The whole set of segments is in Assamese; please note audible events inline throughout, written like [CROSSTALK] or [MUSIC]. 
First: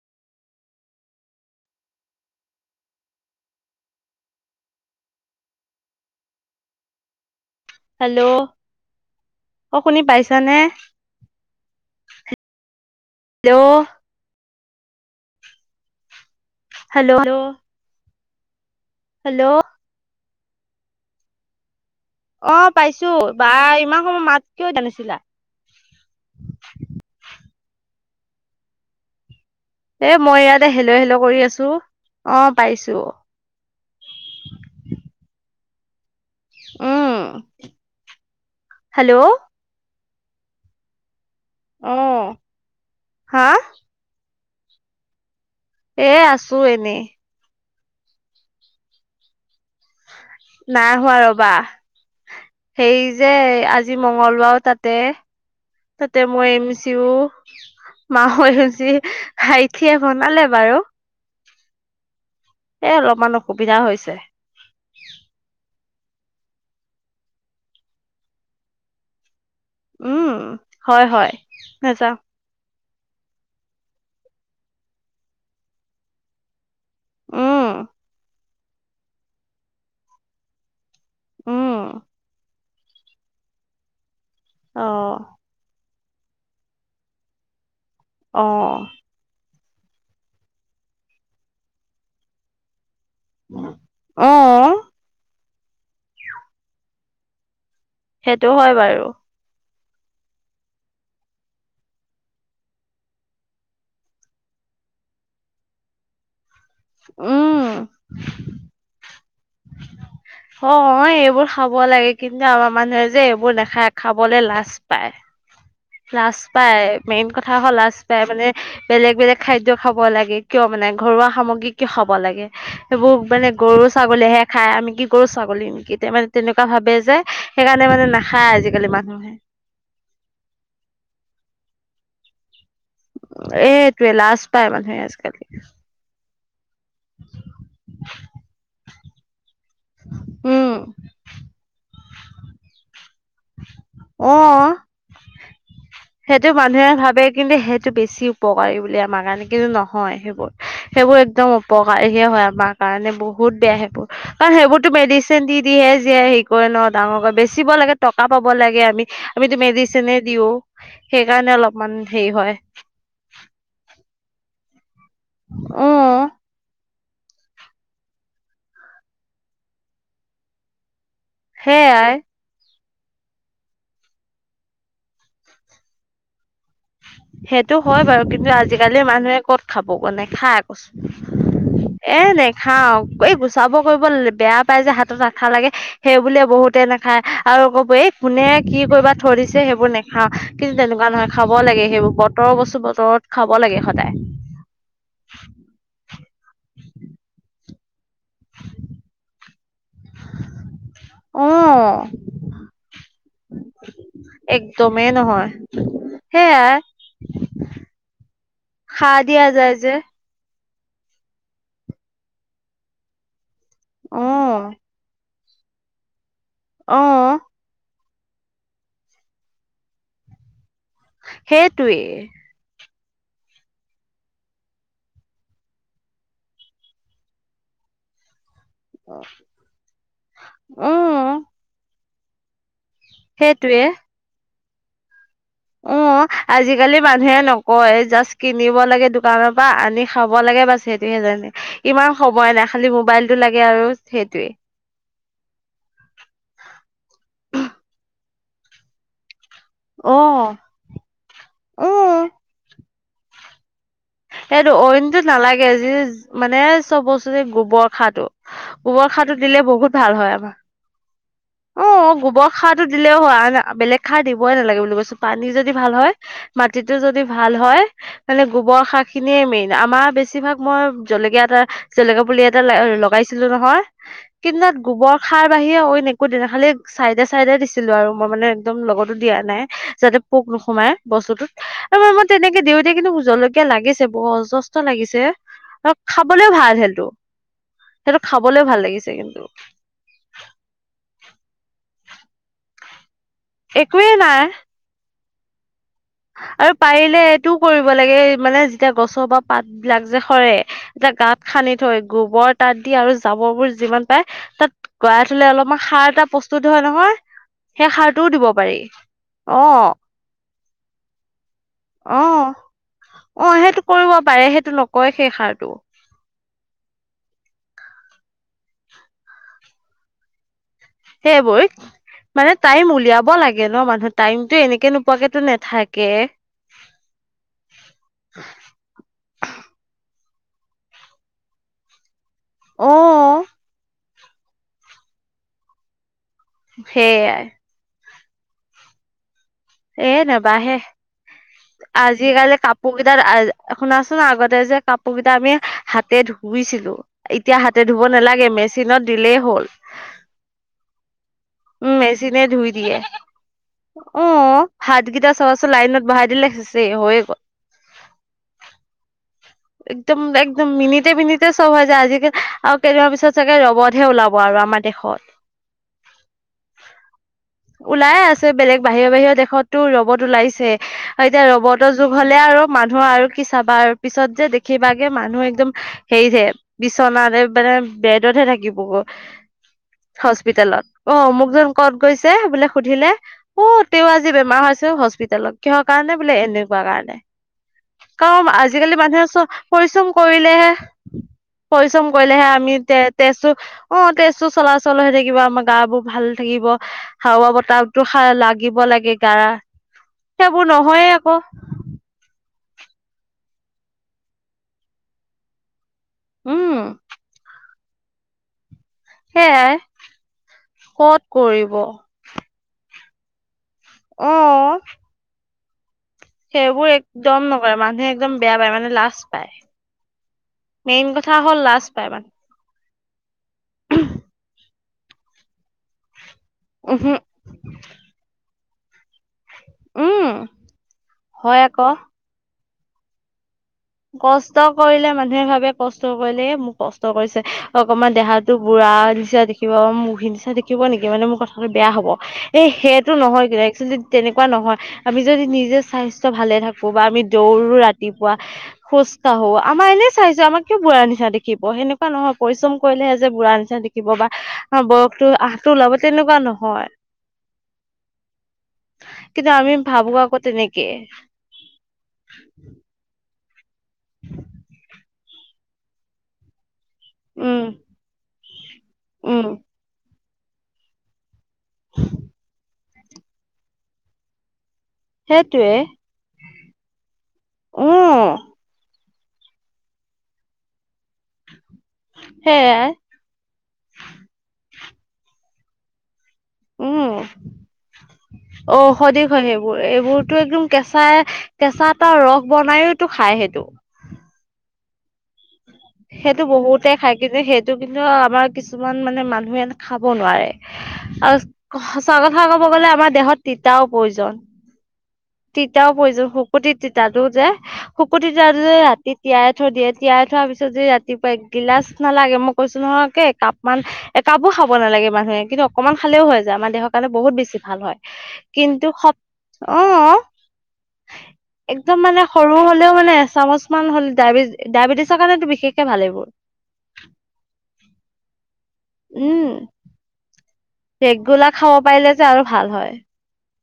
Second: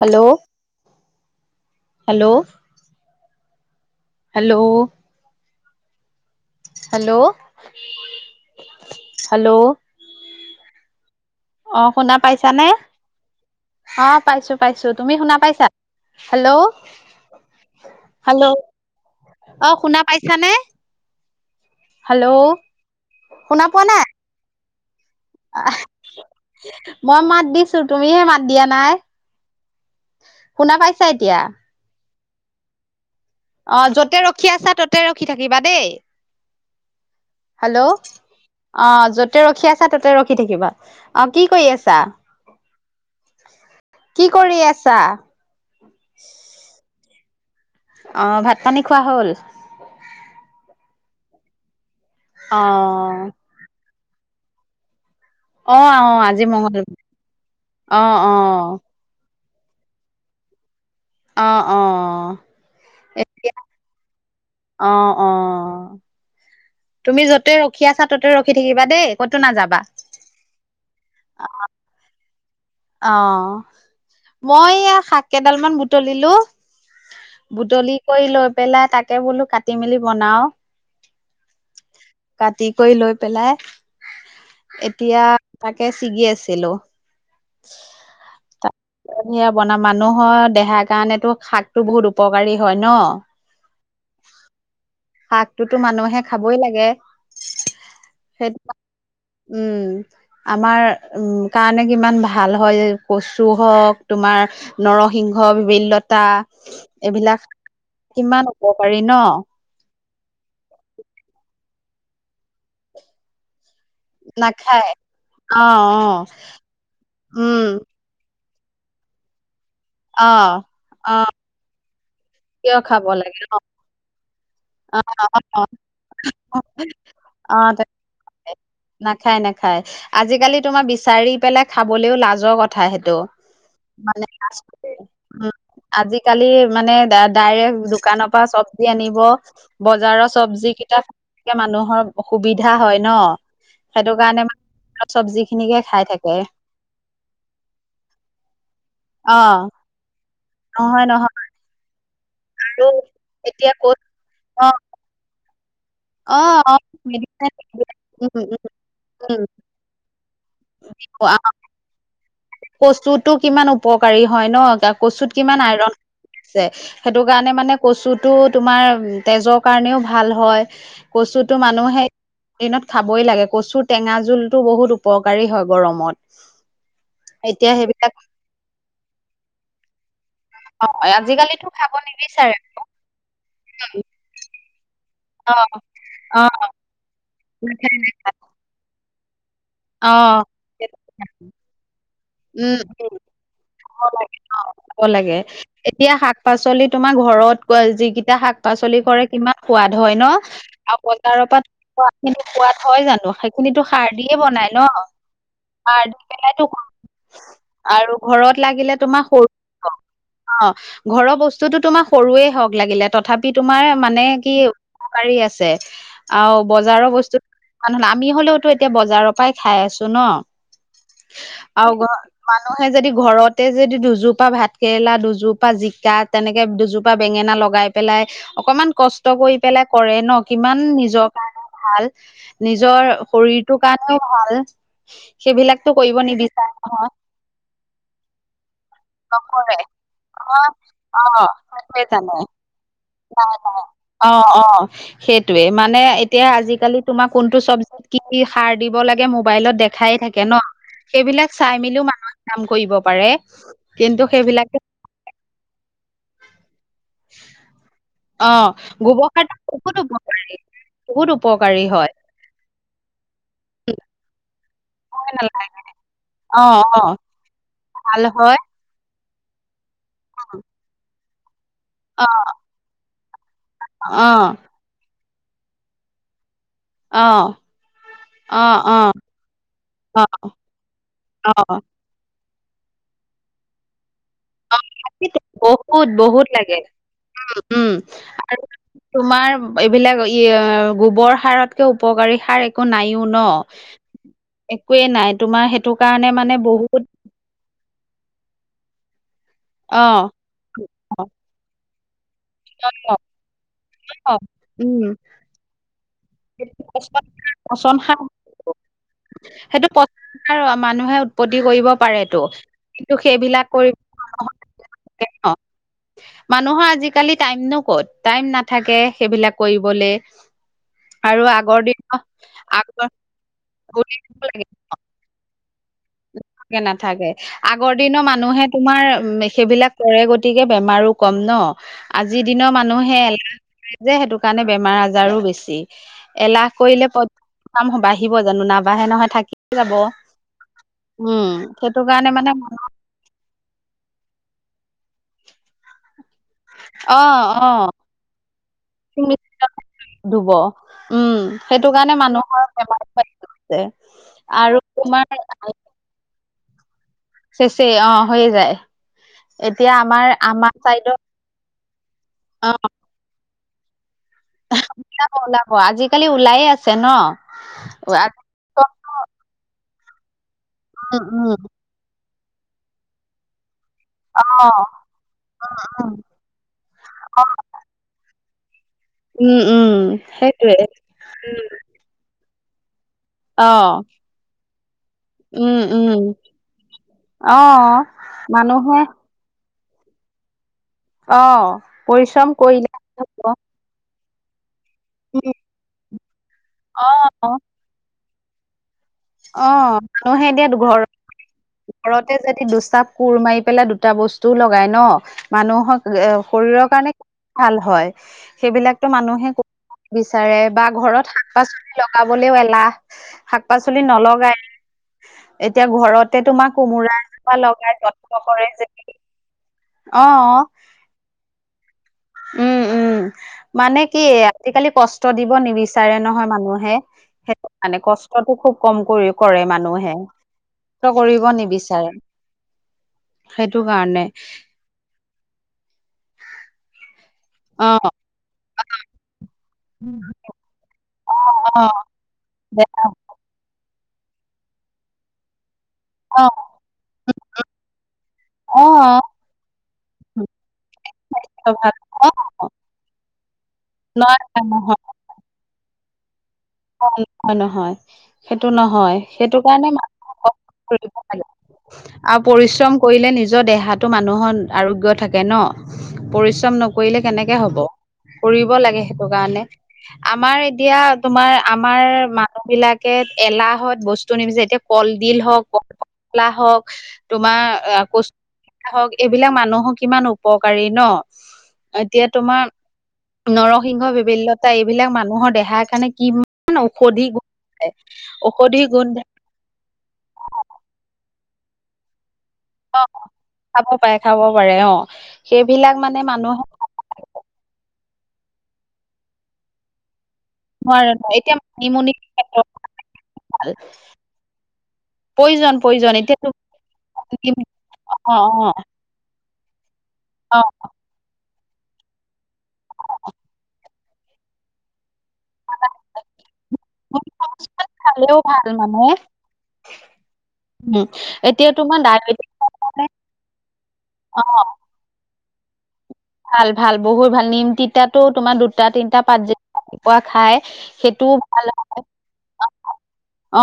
Hello hello hello hello hello অ শুনি পাইছানে অ শুনা পাইছানে হেল্ল' অ পাইছো পাইছো তুমি শুনা পাইছা hello hello hello hello hello অ শুনা পাইছানে হেল্ল' অ পাইছো বা ইমান সময় মাত কিয় দিয়া‌ নাছিলা আহ মই মাত দিছো তুমিহে মাত দিয়া নাই এ মই ইয়াতে শুনা হেলো পাইছা হেলো কৰি এতিয়া? আছো অ পাইছো অ য'তে ৰখি আছা ততে ৰখি থাকিবা দেই উম হেল্ল' অ হেল্ল' যতে ৰখি আছা ততে ৰখি থাকিবা অ কি কৰি অ আছা হা কি কৰি আছা এ আছো এনেই অ ভাত পানী খোৱা হ'ল নাই হোৱা ৰবা অ সেই যে আজি মঙ্গলবাৰো তাতে অ অ তাতে আজি মই মংগল এমিচিও অ অ মাহ এচি ভাইটিয়ে বনালে বাৰু অ অ এ অলপমান অসুবিধা হৈছে। অঁ অঁ। তুমি যতে ৰখি আছা ততে ৰখি থাকিবা দেই, ক'তো নাযাবা। উম হয় হয় নেযাওঁ। অহ মই এইয়া শাক কেইডাল মান বুটলিলো। উম বুটলি কৰি লৈ পেলাই তাকে বোলো কাটি মেলি বনাও। উম। কাটি কৰি লৈ পেলাই অ', এতিয়া তাকে ছিগি আছিলো। [INAUDIBLE] অঁহ। বনাম মানুহৰ দেহাৰ কাৰণেতো শাকটো বহুত উপকাৰী হয় ন। [UNINTELLIGIBLE] অ'। শাকটোতো মানুহে খাবই লাগে। সেইটো হয় বাৰু। উম। আমাৰ উম কাৰণে কিমান ভাল হয় কচু হওক, তোমাৰ নৰসিংহ ভিবেলি লতা এইবিলাক কিমান উপকাৰী ন? অ এইবোৰ খাব লাগে কিন্তু আমাৰ মানুহে যে এইবোৰ নেখায়। নাখায় অ অ। লাজ পায় মেইন কথা উম হ লাজ পায় মানে বেলেগ বেলেগ খাদ্য খাব অ লাগে কিয় মানে অ ঘৰুৱা সামগ্ৰী কিয় খাব লাগে। কিয় খাব এইবোৰ লাগে মানে অ গৰু ছাগলীহে খায় আমি অ কি গৰু অ ছাগলী নেকি, তে মানে তেনেকুৱা ভাবে যে। সেইকাৰণে মানে নেখায় আজিকালি মানুহে। খায়, আজিকালি তোমাৰ বিচাৰি পেলাই খাবলেও লাজ ক কথা সেইটো এইটোৱে মানে লাজ পায় মানুহে আজিকালি। [INAUDIBLE] আজিকালি মানে দা ডাইৰেক্ট দোকানৰ পৰা চবজি আনিব। বজাৰৰ উম, চব্জি কেইটাকে মানুহৰ অসুবিধা হয় ন। সেইটো কাৰণে ম অ'। [INAUDIBLE] চব্জি খিনিকে খাই থাকে সেইটো মানুহে ভাবে কিন্তু সেইটো বেছি উপকাৰী বুলি আমাৰ অ কাৰণে কিন্তু নহয় সেইবোৰ। নহয় সেইবোৰ নহয় একদম উপকাৰীহে হয় আমাৰ আৰু কাৰণে বহুত এতিয়া বেয়া ক'ত সেইবোৰ, কাৰণ অ সেইবোৰতো মেডিচিন দি দিয়ে হেৰি অ', কৰে অ', ন ডাঙৰ কৰে মেডিচিন বেচিব লাগে টকা উম, পাব উম, লাগে আমি উম। আমিতো মেডিচিনে দিও সেইকাৰণে অলপমান হেৰি হয়। কচুতো কিমান উপকাৰী হয় ন, কচুত কিমান আইৰন উম আছে। সেইটো কাৰণে মানে কচুটো তোমাৰ তেজৰ কাৰণেও ভাল হয়। কচুতো মানুহে সেইয়াই দিনত খাবই লাগে কচুৰ টেঙা জোলতো বহুত উপকাৰী হয় গৰমত। এতিয়া সেইটো হয় সেইবিলাক বাৰু কিন্তু আজিকালি মানুহে কত খাব ক নেখায় কচ অ', আজিকালিতো খাব এ নিবিচাৰে নেখাও এই গুচাব কৰিব ল বেয়া। পাই যে হাতত আঠা অ', লাগে সেই বুলিয়ে অ', বহুতে নেখায় আৰু ক'ব এই কোনে কি কৰিবা ধৰিছে সেইবোৰ নেখাওঁ অ', কিন্তু তেনেকুৱা নহয় খাব লাগে সেইবোৰ প বতৰৰ উম, বস্তু বতৰত খাব লাগে সদায়। খাব লাগে। এতিয়া শাক পাচলি তোমাৰ ঘৰত ক যিকিটা শাক পাচলি কৰে কিমান সোৱাদ হয় ন। আৰু অ বজাৰৰ পৰা খোৱা খিনি সোৱাত হয় জানো, সেইখিনিতো সাৰ দিয়ে বনাই ন। আহ সাৰ দি সেয়া। পেলাইতো আৰু ঘৰত লাগিলে সাৰ তোমাৰ দিয়া যায় যে সৰু। অ ঘৰৰ বস্তুতো তোমাৰ সৰুৱে হওক লাগিলে ত থাপি তোমাৰ অ মানে কি উপকাৰী আছে। আও অ বজাৰৰ বস্তু কি আমি হলেওতো এতিয়া বজাৰৰ পৰাই খাই আছো ন। আও সেইটোৱে গ। মানুহে যদি ঘৰতে যদি দুজোপা ভাত কেৰেলা দুজোপা জিকা তেনেকে দুযো। পা বেঙেনা লগাই পেলাই অকমান। কষ্ট কৰি পেলাই কৰে ন কিমান নিজৰ উম কাৰণে ভাল। নিজৰ শৰীৰটো সেইটোৱে কাৰণেও ভাল সেইবিলাকতো কৰিব নিবি। কালি মানুহে নকয় জাষ্ট কিনিব লাগে দোকানৰ পৰা নকৰে আনি খাব লাগে নহয়। বাছ সেইটোহে অ জানে। সেইটোৱে ইমান জানে সময় নাই খালি মোবাইলতটো নাই লাগে নাই আৰু হে। অ -অ -সেইটোয়ে মানে এতিয়া আজিকালি তোমাক কোনটো চবজিতিত কি কি সাৰ দিব লাগে মু। বাইলত দেখাই থাকে ন অ'। সেইবিলাক চাই মেলিও মানুহক কাম কৰিব পাৰে। কিন্তু সেইবিলাকে সেইটো অইনটোত নালাগে যি মানে। চব বস্তু যে গোবৰ সাৰটো অ', গোবৰ সাৰটো সাৰ দিলে বহুত ভাল হয় উপকাৰী, আমা। বহুত উপকা। অ গোবৰ সাৰ দিলেও হয় বেলেগ খাৰ দিবই নালাগে বুলি কৈছো হয় পানী নালাগে, যদি ভাল হয়। অ', মাটিতো অ', যদি ভাল হয় ভাল মানে হয়, গোবৰ সা। খিনিয়ে মেইন আমাৰ বেছিভাগ মই জলেকীয়া এটা জলেকীয়া অ', পুলি এটা লগাইছিলো নহয়। অ। তাত গোবৰ সাৰ বাহিৰে অইন একো নেদেখালেই। অ', চাইডে -চাইডে- দিছিলো আৰু মই মানে অ', একদম লগতো দিয়া নাই অ', যাতে অ', পোক নোসোমাই বস্তুতো। অ। তেনেকে দিওঁতে কিন্তু জলকীয়া লাগিছে বহজ। যষ্ট লাগিছে আৰু বহুত বহুত খাবলেও ভাল লাগে, সেটো। উম, সেইটো আৰু খাবলৈও ভাল লাগিছে কিন্তু। তোমাৰ এইবিলাক য়অ গোবৰ সাৰতকৈ উপকাৰী সাৰ একো নায়ে ন। একোৱে নাই। একোৱে নাই তোমাৰ হে। আৰু পাৰিলে এইটোও কৰিব লাগে মানে যেতিয়া গছৰ বা পাত বিলাক যে অ', সৰে। এতিয়া অ', গাঁত খান্দি থৈ। গোবৰ তাত দি আৰু অ', জাবৰ বোৰ যিমান পাই অ, তাত উম, গৰা থলে অলপমান সাৰ এটা পছ। টোত সেইটো হয় নহয় পচন সাৰ সেই পচন সাৰ সাৰটোও দিব পাৰি অ। আৰু মানুহে। উৎপত্তি কৰিব পাৰেতো অ কিন্তু অ সেইবিলাক সেইটো কৰিব পাৰে সেইটো নকয় ন। সেই সাৰটো [UNINTELLIGIBLE] মানুহৰ আজিকালি টাইমনো ক'ত টাইম নাথাকে সেইবিলাক কৰিবলে। আৰু সেইবোৰ আগৰ দিনৰ মানে টাইম আগৰ উলিয়াব লাগে ন মানুহ টাইমতটো এনেকে নো। পোৱাকেতো নে। থাকে নাথাকে আগৰ দিনৰ মানুহে তোমাৰ সেইবিলাক কৰে গতিকে বেমাৰো। কম ন আজিৰ দিনৰ অ মানুহে এলাহ যে সেইটো কাৰণে বেমাৰ আজাৰো বেছি। এলাহ কৰিলে প সেইয়াই কাম বাঢ়িব জানো নাবাঢ়ে নহয় থাক। এ নেবাহে সেইটো কাৰণে মানে আজিকালি কাপ। পোৰ কেইটাৰ শুনাচোন আগতে যে কাপোৰ কেইটা আমি হাতে ধু। ধুইছিলো অ এতিয়া অ হাতে ধুব নালাগে মেচিনত দিলেই হ'ল। ধুব, উমঁ। উমঁ' মেছিনে ধুই দিয়ে। অঁ' আৰু ভাত কেইটা তোমাৰ চাবাচোন লাইনত বহাই দিলে সেচেই হৈয়ে গ চেছেই অঁ' হৈয়ে যায়। এতিয়া একদম আমাৰ -একদম আমাৰ -মিনিটে চাইডত মিনিটে চ'ব হৈ যায় আজিকাল আৰু কেইদিনমান পিছত চাগে ৰবদহে ওলাব। আৰু আমাৰ দেশত ওলাব-ওলাব, আজিকালি ওলাই আছে ন'। ওলাইে আছে বেলেগ বাহিৰ বাহিৰৰ দেশতো ৰবত ওলাইছে উম আৰু এতিয়া উম ৰবত যুগ হ'লে আৰু মানুহ আৰু কি চাবা আৰু পিছত অ যে দেখিবাগে মানুহ একদম উম হেৰি হে- বিচনাত মানে বেডতহে থাকিব গৈ। উম উম, সেইটোৱে। অঁ' মোকযেন ক'ত গৈছে বোলে সুধিলে অ অঁ' তেওঁ আজি বেমাৰ হৈছে হস্পি টেলত উম কিহৰ উম কাৰণে বোলে এনেকুৱা কাৰণে। অ কাৰণ আজিকালি মানুহে পৰিশ্ৰম কৰিলেহে, অ পৰিশ্ৰম কৰিলেহে আমি কৰিলে তে হ'ব। তেজতো অঁ' তেজতো চলাচল হৈ থাকিব উম আমাৰ গা বোৰ ভাল থাকিব, অ হাৱা বতাহ টো লাগিব লাগে গা। অঁ, মানুহে সেইবোৰ দিয়া ঘৰ নহয়ে আকৌ ঘৰতে যদি দুচাপ কোৰ মাৰি পেলাই দুটা বস্তুও লগাই ন' মানুহক এ উম শৰীৰৰ কাৰণে খুব ভাল হয়, সেইবিলাক মানুহে সেইয়াই কৰিব নিবিচাৰে বা ক'ত ঘৰত কৰিব শাক-পাচলি অ লগাবলেও এলাহ, শাক-পাচলি নলগাই, এতিয়া ঘৰত তে তোমাক সেইবোৰ কোমোৰা একদম এজোপা নকৰে লগাই মানুহে একদম যত্ন বেয়া কৰে পায় মানে যদি, লাজ পায় অঁ। মেইন কথা হ'ল লাষ্ট পাই মানে। উমঁ উমঁ' মানে কি আজিকালি কষ্ট দিব নিবিচাৰে নহয় মানুহ মানুহে উহু সেতু কাৰণে কষ্টটো খুব কম ক কৰে মানুহে, উম কষ্ট কৰিব হয় আকৌ নিবিচাৰে। সেইটো কাৰণে। কষ্ট কৰিলে মানুহে ভাবে কষ্ট কৰিলে মোক কষ্ট কৰিছে অ অকমান দেহা টো বুঢ়া নিচিনা দেখিব, মুৰ্গী নিচিনা দেখিব ব নেকি মানে মোৰ কথাটো অ অ বেয়া হ'ব, এই বেয়া সেইটো নহয় কিন্তু তেনেকুৱা নহয়, আমি যদি নিজে স্বাস্থ্য অ ভালে থাকো বা আমি দৌৰো ৰাতিপুৱা অ খোজকাঢ়ো, আমাৰ এনেই চাইছো আমাক কিয় বুঢ়া নিচিনা দেখিব ভাল সেনেকুৱা অ নহয়, পৰিশ্ৰম কৰিলেহে যে বুঢ়া নিচিনা দে খিব বা- [UNINTELLIGIBLE] বয়সটো আহ' টো ওলাব তেনেকুৱা নহয়। নহয় নহয়, সেইটো নহয়, কিন্তু সেইটো আমি কাৰণে ভাবো মানুহে আকৌ কষ্ট তেনেকে কৰিব লাগে। আৰু পৰিশ্ৰম কৰিলে নিজৰ দেহাতো মানুহৰ আৰোগ্য থাকে ন'। পৰিশ্ৰম নকৰিলে কেনেকে উম হ'ব, কৰিব লাগে সেইটো উম কাৰণে। আমাৰ এতিয়া তোমাৰ আমাৰ মানুহ বিলাকে এলাহত বস্তু নিবিচাৰে এতিয়া কলডিল হওক, সেইটোৱে কল পচলা হওক, তোমাৰ ক উম হওক, এইবিলাক মানুহৰ কিমান উপকাৰী ন' এতিয়া তোমাৰ সেয়াই নৰসিংহ, ভেবেলি লতা এইবিলাক মানুহৰ দেহাৰ কাৰণে কিমান উম ঔষধি গুণ, ঔষধি গুণ এইবোৰতো একদম কেঁচাই, কেঁচা এটা ৰস বনাইওতো খাই সেইটো। পাই খাব পাৰে অঁ, সেইবিলাক মানে মানুহ তে থাকে যে সেইটো কিন্তু আমাৰ কিছুমান মানে মানুহে খাব নোৱাৰে। নোৱাৰে ন, আৰু এতিয়া মানিমুনি সঁচা কথা পেটৰ ক'ব গলে আমাৰ দেহত ভাল তিতাও প্ৰয়োজন প্ৰয়োজন তিতাও প্ৰয়োজন এতিয়াতো শুকতি তিতাতো যে শুকতি অ তিতা টো অ যে তি তিয়াই থৈ দিয়ে তিয়াই থোৱাৰ অ পিছত যে ৰাতিপুৱা একগিলাচ নালাগে মোক কৈছো নহয় কে একাপ মান একাপো খাব নালাগে মানুহে কিন্তু অকমান খালেও হৈ যায় আমাৰ দেহৰ কাৰণে বহুত বেছি ভাল হয় খালেও ভাল কিন্তু মানে সব অ উম এতিয়া তোমাৰ একদম মানে ডায়েবেটিছ সৰু হ'লেও মানে এচামুচ মান হ'লে অ ডাবিজ ডা ডাইবিটিজৰ কাৰণেতো বিশষকে ভাল এইবোৰ ভাল ভাল বহুত ভাল নিম তিতাতো তোমাৰ দুটা তিনটা পাত যে ৰাতিপুৱা খাই কেক সেইটোও গোলা ভাল খাব পাৰিলে যে আৰু ভাল হয়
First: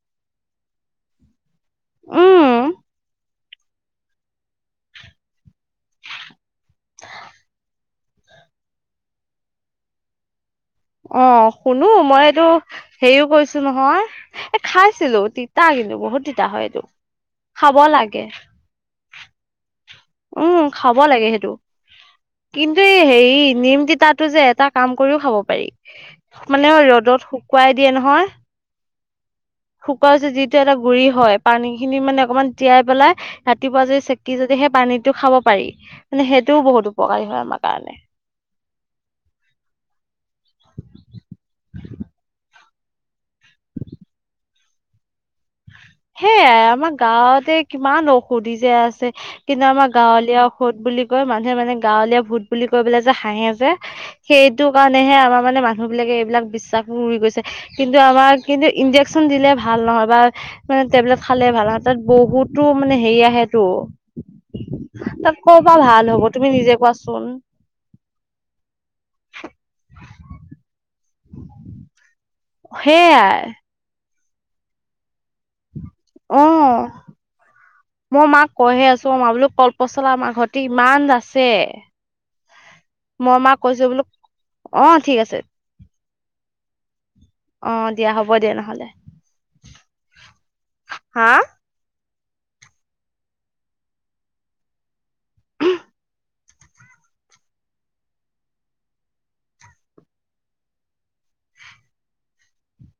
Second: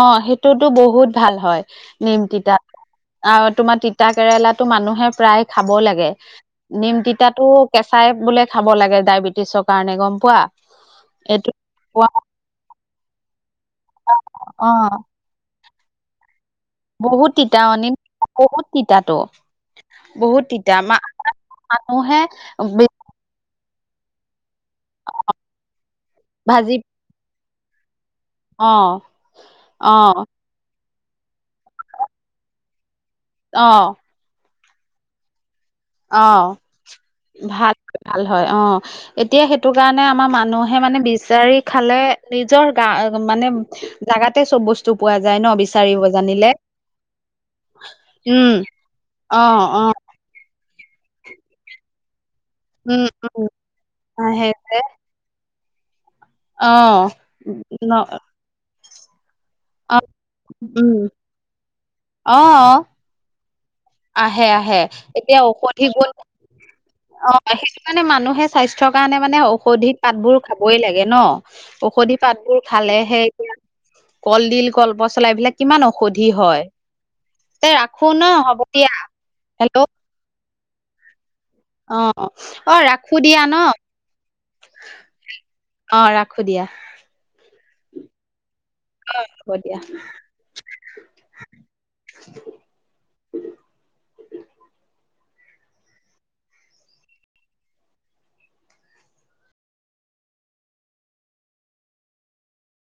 অ সেইটোতো বহুত ভাল হয় নিম উম তিতাটো আও তোমাৰ তিতা কেৰেলাতো মানুহে প্ৰায় খাব লাগে নিম তিত তিতাটো কেঁচাই বোলে খাব লাগে ডায়বেটিছৰ কাৰণে গম পোৱা অ এইটো শুনো মই এইটো হেৰিও কৰিছো নহয় এ অ খাইছিলো তিত তা কিন্তু বহুত তিতা হয় এইটো বহুত তিতা অ খাব লাগে নিমপাত বহুত তিতা ত বহুত উম খাব লাগে সেইটো মানুহে কিন্তু এই হেৰি নিম তিতাত টো যে এটা কাম কৰিও খাব পাৰি মানে ভাজি ৰ'দত শুকুৱাই দিয়ে নহয় অ অ শুকোৱাই যে যিটো এটা গুৰি হয় পানী খিনি মানে অকমান তিয়াই পেলাই অ ৰাতিপুৱা যদি চেকি যদি সেই পানীটো খাব পাৰি অ মানে সেইটোও বহুত উপকাৰী হয় আমাৰ ভাল কাৰণে ভাল হয় অ এতিয়া সেইটো কাৰণে আমাৰ মানুহে মানে বিচাৰি খালে নিজৰ গা মানে জাগাতে চব বস্তু পোৱা যায় ন বিচাৰিব জানিলে সেয়াই আমাৰ গাঁৱতে কিমান উম ঔষুধি যে আছে অ কিন্তু অ আমাৰ গাঁৱলীয়া ভূত বুলি কয় মানুহে মানে গাঁৱলীয়া ভূত বুলি কৈ উম পেলাই যে উম হাঁহে যে সেইটো সেই কাৰণেহে আমাৰ মানে মানুহ বিলাকে এইবিলাক অ', বিশ্বাসবোৰ উৰি গৈছে ন কিন্তু আমাৰ কিন্তু ইনজেকশ্যন দিলে ভাল অ', নহয় বা মানে উম, টেবলেট খালে ভাল নহয় তাত বহুতো অ', মানে হেৰি আহে টো আহে আহে এতিয়া ঔষধি গুণ হ'ব তুমি নিজে কোৱাচোন অ আহে মানে মানুহে স্বাস্থ্যৰ কাৰণে মানে ঔষধি পাতবোৰ খাবই লাগে ন ঔষধি পাতবোৰ খালেহে সেয়াই এতিয়া কলডিল কল পচলা এইবিলাক কিমান ঔষধি অ হয় তে ৰাখো ন হ'ব হে দিয়া আছো অ মই বোলো হেল্ল' কলপচলা আমাৰ ঘৰতি ইমান আছে ছে অ', অ', ৰাখো মই দিয়া ন? মাক কৈছো বোলো অ ঠিক আছে অ ৰাখো দিয়া অহ দিয়া হ'ব দিয়া নহ'লে এ হ'ব দিয়া হা [UNINTELLIGIBLE]